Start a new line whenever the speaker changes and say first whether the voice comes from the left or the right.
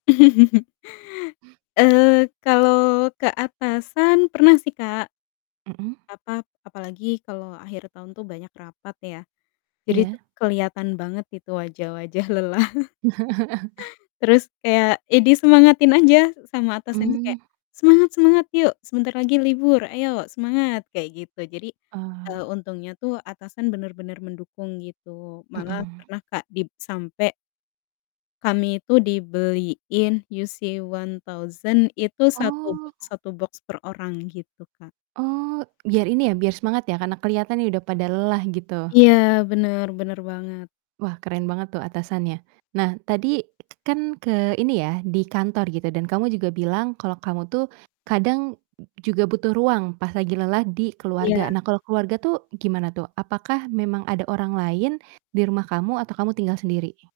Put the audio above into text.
left: Eee, kalau ke atasan pernah sih, Kak.
right: Mhm.
left: Apa, apalagi kalau akhir tahun tuh banyak rapat ya. Jadi itu
right: Iya.
left: kelihatan banget itu wajah-wajah lelah. Terus kayak, ya disemangatin aja sama atasan tuh kayak,
right: Mmm.
left: "Semangat semangat! Yuk, sebentar lagi libur, ayo semangat!" Kayak gitu. Jadi,
right: Ah.
left: eee, untungnya tuh atasan bener-bener mendukung gitu, malah
right: Mhm.
left: pernah, Kak, dib sampai kami itu dibeliin UC-1000 itu satu
right: Oh.
left: boks satu boks per orang gitu, Kak.
right: Oh, biar ini ya, biar semangat ya, karena kelihatannya udah pada lelah gitu?
left: Iya, bener bener banget.
right: Wah, keren banget tuh atasannya. Nah tadi kan ke ini ya, di kantor gitu dan kamu juga bilang kalau kamu tuh, kadang juga butuh ruang pas lagi lelah di keluarga.
left: Iya.
right: Nah kalau keluarga tuh gimana tuh? Apakah memang ada orang lain di rumah kamu atau kamu tinggal sendiri?